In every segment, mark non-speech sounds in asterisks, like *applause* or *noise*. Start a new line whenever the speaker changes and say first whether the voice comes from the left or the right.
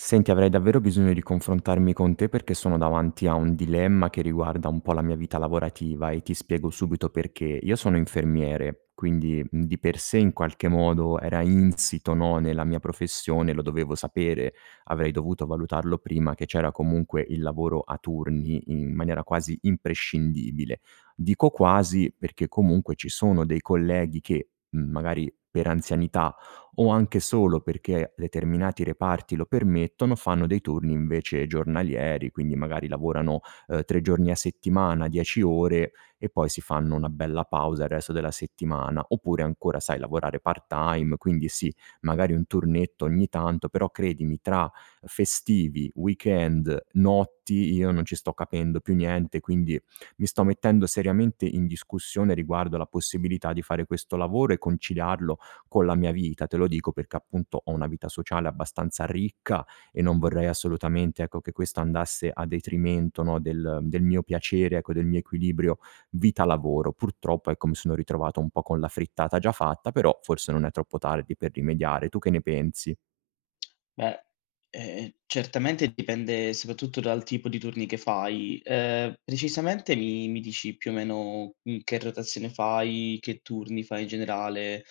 right: Senti, avrei davvero bisogno di confrontarmi con te perché sono davanti a un dilemma che riguarda un po' la mia vita lavorativa e ti spiego subito perché. Io sono infermiere, quindi di per sé in qualche modo era insito, no, nella mia professione, lo dovevo sapere, avrei dovuto valutarlo prima che c'era comunque il lavoro a turni in maniera quasi imprescindibile. Dico quasi perché comunque ci sono dei colleghi che magari per anzianità o anche solo perché determinati reparti lo permettono, fanno dei turni invece giornalieri, quindi magari lavorano, 3 giorni a settimana, 10 ore e poi si fanno una bella pausa il resto della settimana. Oppure ancora, sai, lavorare part-time, quindi sì, magari un turnetto ogni tanto, però credimi tra festivi, weekend, notti, io non ci sto capendo più niente, quindi mi sto mettendo seriamente in discussione riguardo alla possibilità di fare questo lavoro e conciliarlo con la mia vita. Te lo dico perché appunto ho una vita sociale abbastanza ricca e non vorrei assolutamente, ecco, che questo andasse a detrimento, no, del mio piacere, ecco, del mio equilibrio vita-lavoro. Purtroppo, ecco, mi sono ritrovato un po' con la frittata già fatta, però forse non è troppo tardi per rimediare. Tu che ne pensi?
left: Beh, certamente dipende soprattutto dal tipo di turni che fai. Precisamente mi dici più o meno, che rotazione fai, che turni fai in generale?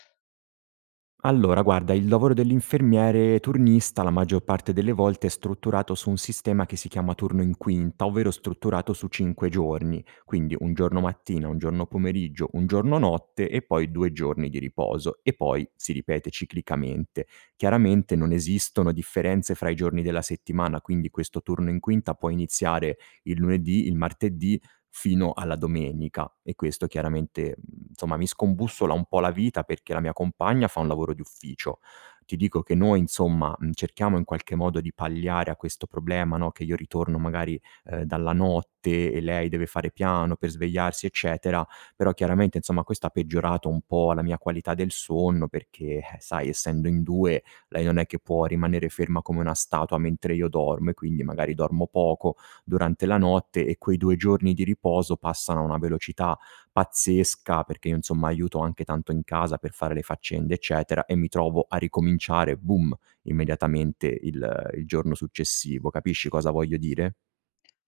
right: Allora, guarda, il lavoro dell'infermiere turnista la maggior parte delle volte è strutturato su un sistema che si chiama turno in quinta, ovvero strutturato su cinque giorni, quindi un giorno mattina, un giorno pomeriggio, un giorno notte e poi due giorni di riposo e poi si ripete ciclicamente. Chiaramente non esistono differenze fra i giorni della settimana, quindi questo turno in quinta può iniziare il lunedì, il martedì fino alla domenica e questo chiaramente, insomma, mi scombussola un po' la vita perché la mia compagna fa un lavoro di ufficio. Ti dico che noi, insomma, cerchiamo in qualche modo di palliare a questo problema, no, che io ritorno magari, dalla notte e lei deve fare piano per svegliarsi, eccetera, però chiaramente, insomma, questo ha peggiorato un po' la mia qualità del sonno perché, sai, essendo in 2, lei non è che può rimanere ferma come una statua mentre io dormo e quindi magari dormo poco durante la notte e quei 2 giorni di riposo passano a una velocità pazzesca, perché io insomma aiuto anche tanto in casa per fare le faccende, eccetera, e mi trovo a ricominciare, boom, immediatamente il giorno successivo. Capisci cosa voglio dire?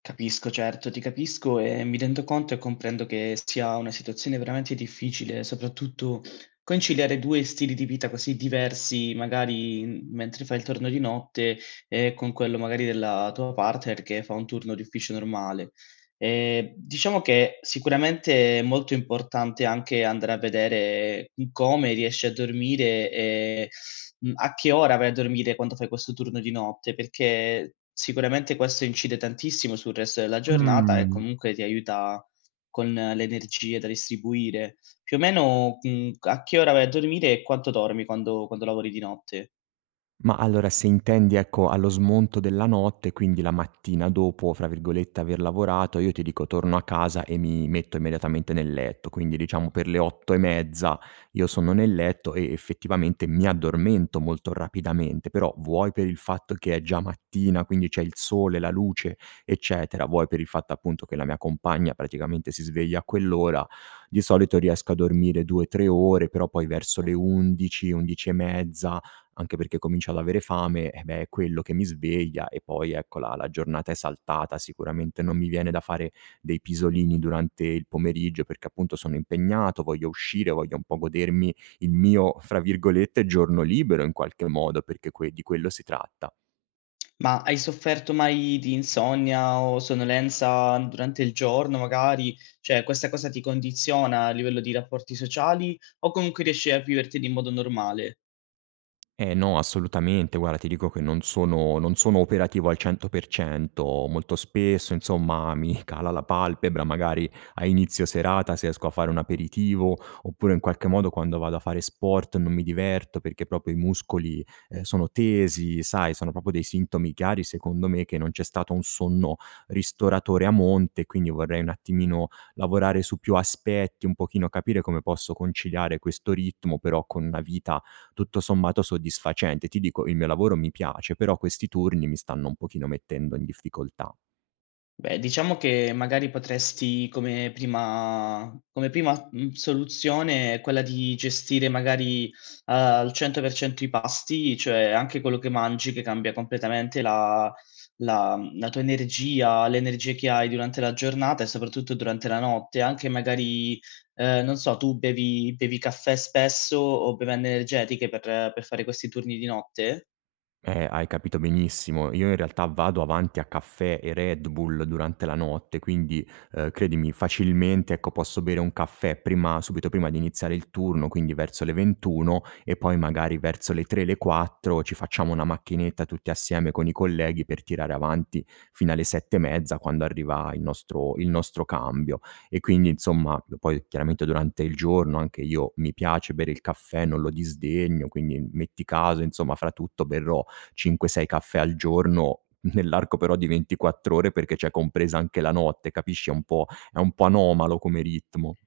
left: Capisco, certo, ti capisco e mi rendo conto e comprendo che sia una situazione veramente difficile, soprattutto conciliare 2 stili di vita così diversi, magari, mentre fai il turno di notte e con quello magari della tua partner che fa un turno di ufficio normale. Diciamo che sicuramente è molto importante anche andare a vedere, come riesci a dormire e a che ora vai a dormire quando fai questo turno di notte? Perché sicuramente questo incide tantissimo sul resto della giornata e
right: Mh.
left: comunque ti aiuta con le energie da distribuire. Più o meno, a che ora vai a dormire e quanto dormi quando lavori di notte?
right: Ma allora se intendi, ecco, allo smonto della notte, quindi la mattina dopo, fra virgolette, aver lavorato, io ti dico torno a casa e mi metto immediatamente nel letto. Quindi diciamo per le 8 e mezza io sono nel letto e effettivamente mi addormento molto rapidamente, però vuoi per il fatto che è già mattina, quindi c'è il sole, la luce, eccetera, vuoi per il fatto appunto che la mia compagna praticamente si sveglia a quell'ora, di solito riesco a dormire 2-3 ore, però poi verso le 11, 11 e mezza anche perché comincio ad avere fame, eh beh, è quello che mi sveglia e poi ecco la giornata è saltata. Sicuramente non mi viene da fare dei pisolini durante il pomeriggio perché appunto sono impegnato, voglio uscire, voglio un po' godermi il mio, fra virgolette, "giorno libero" in qualche modo, perché que di quello si tratta.
left: Ma hai sofferto mai di insonnia o sonnolenza durante il giorno magari? Cioè questa cosa ti condiziona a livello di rapporti sociali o comunque riesci a viverteli in modo normale?
right: Eh no, assolutamente. Guarda, ti dico che non sono operativo al 100%. Molto spesso, insomma, mi *laughs* cala la palpebra, magari a inizio serata se esco a fare un aperitivo, oppure in qualche modo quando vado a fare sport non mi diverto perché proprio i muscoli, sono tesi, sai, sono proprio dei sintomi chiari secondo me che non c'è stato un sonno ristoratore a monte, quindi vorrei un attimino lavorare su più aspetti, un pochino capire come posso conciliare questo ritmo però con una vita tutto sommato soddisfacente. Ti dico, il mio lavoro mi piace, però questi turni mi stanno un pochino mettendo in difficoltà.
left: Beh, diciamo che magari potresti come prima, soluzione quella di gestire magari al 100% i pasti, cioè anche quello che mangi che cambia completamente la tua energia, l'energia che hai durante la giornata e soprattutto durante la notte. Anche magari, non so, tu bevi caffè spesso o bevande energetiche per fare questi turni di notte?
right: Hai capito benissimo. Io in realtà vado avanti a caffè e Red Bull durante la notte, quindi, credimi facilmente, ecco, posso bere un caffè prima subito prima di iniziare il turno, quindi verso le 21 e poi magari verso le 3, le 4 ci facciamo una macchinetta tutti assieme con i colleghi per tirare avanti fino alle 7 e mezza quando arriva il nostro cambio. E quindi insomma, poi chiaramente durante il giorno anche io mi piace bere il caffè, non lo disdegno, quindi metti caso, insomma, fra tutto berrò 5, 6 caffè al giorno, nell'arco però di 24 ore perché c'è compresa anche la notte, capisci? È un po' anomalo come ritmo.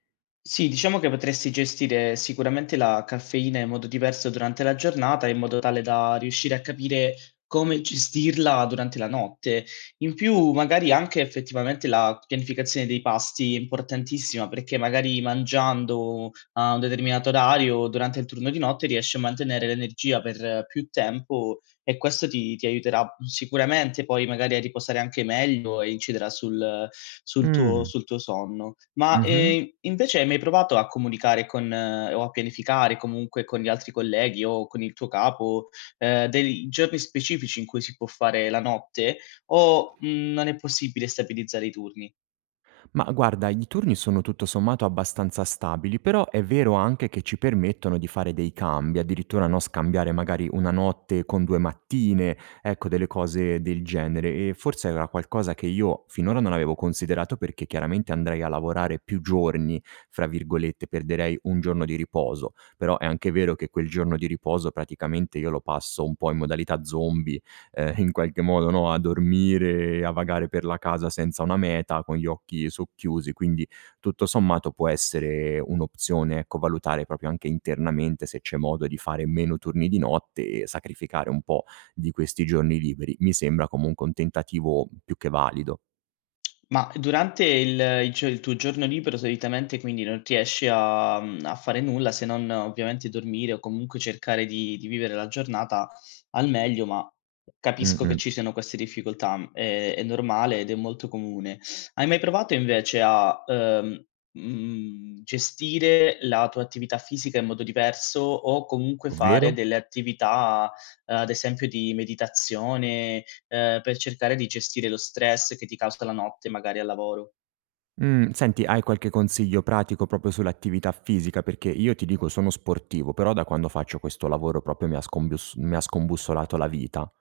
left: Sì, diciamo che potresti gestire sicuramente la caffeina in modo diverso durante la giornata, in modo tale da riuscire a capire come gestirla durante la notte. In più, magari anche effettivamente la pianificazione dei pasti è importantissima, perché magari mangiando a un determinato orario durante il turno di notte riesci a mantenere l'energia per più tempo e questo ti aiuterà sicuramente poi magari a riposare anche meglio e inciderà
right: Mh.
left: sul tuo sonno. Ma
right: Mh-mh.
left: invece hai mai provato a comunicare con, o a pianificare comunque con gli altri colleghi o con il tuo capo dei giorni specifici in cui si può fare la notte o non è possibile stabilizzare i turni?
right: Ma guarda, i turni sono tutto sommato abbastanza stabili, però è vero anche che ci permettono di fare dei cambi, addirittura no, scambiare magari una notte con due mattine, ecco delle cose del genere. E forse era qualcosa che io finora non avevo considerato perché chiaramente andrei a lavorare più giorni, fra virgolette, perderei un giorno di riposo, però è anche vero che quel giorno di riposo praticamente io lo passo un po' in modalità zombie in qualche modo, no, a dormire, a vagare per la casa senza una meta, con gli occhi socchiusi, quindi tutto sommato può essere un'opzione, ecco, valutare proprio anche internamente se c'è modo di fare meno turni di notte e sacrificare un po' di questi giorni liberi. Mi sembra comunque un tentativo più che valido.
left: Ma durante il tuo giorno libero solitamente quindi non riesci a a fare nulla se non ovviamente dormire o comunque cercare di vivere la giornata al meglio, ma capisco che
right: Mh-mh.
left: ci siano queste difficoltà, è normale ed è molto comune. Hai mai provato invece a gestire la tua attività fisica in modo diverso o comunque fare
right: Ovvero?
left: delle attività, ad esempio, di meditazione, per cercare di gestire lo stress che ti causa la notte magari al lavoro.
right: Senti, hai qualche consiglio pratico proprio sull'attività fisica? Perché io ti dico sono sportivo, però da quando faccio questo lavoro proprio mi ha scombussolato la vita.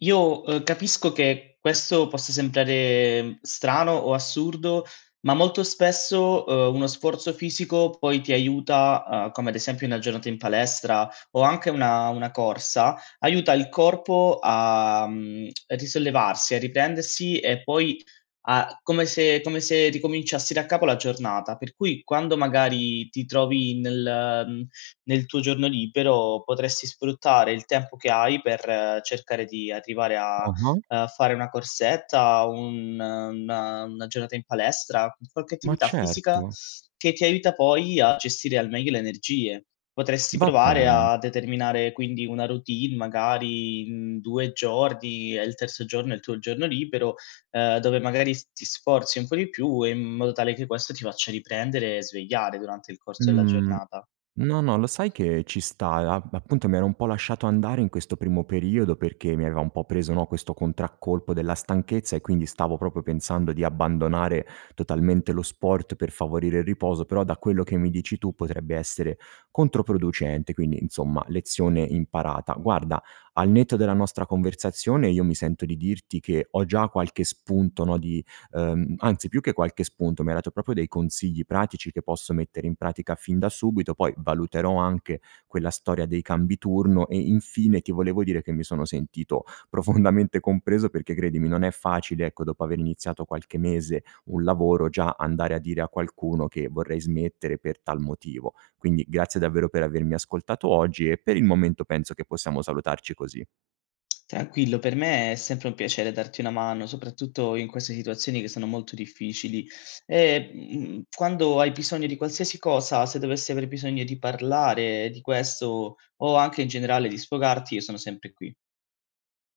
left: Io, capisco che questo possa sembrare strano o assurdo, ma molto spesso, uno sforzo fisico poi ti aiuta, come ad esempio una giornata in palestra o anche una corsa, aiuta il corpo a risollevarsi, a riprendersi e poi a come se ricominciassi da capo la giornata. Per cui quando magari ti trovi nel tuo giorno libero potresti sfruttare il tempo che hai per cercare di arrivare a,
right: Ah-ah.
left: ehm, fare una corsetta, un una giornata in palestra, qualche
right: Ma
left: attività fisica
right: certo,
left: che ti aiuta poi a gestire al meglio le energie. Potresti
right: va
left: provare
right: bene.
left: a determinare quindi una routine magari in 2 giorni e il terzo giorno è il tuo giorno libero, dove magari s ti sforzi un po' di più in modo tale che questo ti faccia riprendere e svegliare durante il corso della
right: Mhmm,
left: giornata.
right: no, no, lo sai che ci sta, a appunto mi ero un po' lasciato andare in questo primo periodo perché mi aveva un po' preso, no, questo contraccolpo della stanchezza e quindi stavo proprio pensando di abbandonare totalmente lo sport per favorire il riposo, però da quello che mi dici tu potrebbe essere controproducente, quindi insomma lezione imparata. Guarda, al netto della nostra conversazione io mi sento di dirti che ho già qualche spunto, no, di anzi più che qualche spunto mi hai dato proprio dei consigli pratici che posso mettere in pratica fin da subito, poi valuterò anche quella storia dei cambi turno e infine ti volevo dire che mi sono sentito *laughs* profondamente compreso perché credimi non è facile, ecco, dopo aver iniziato qualche mese un lavoro già andare a dire a qualcuno che vorrei smettere per tal motivo. Quindi grazie davvero per avermi ascoltato oggi e per il momento penso che possiamo salutarci così.
left: Tranquillo, per me è sempre un piacere darti una mano, soprattutto in queste situazioni che sono molto difficili. E, quando hai bisogno di qualsiasi cosa, se dovessi aver bisogno di parlare di questo o anche in generale di sfogarti, io sono sempre qui.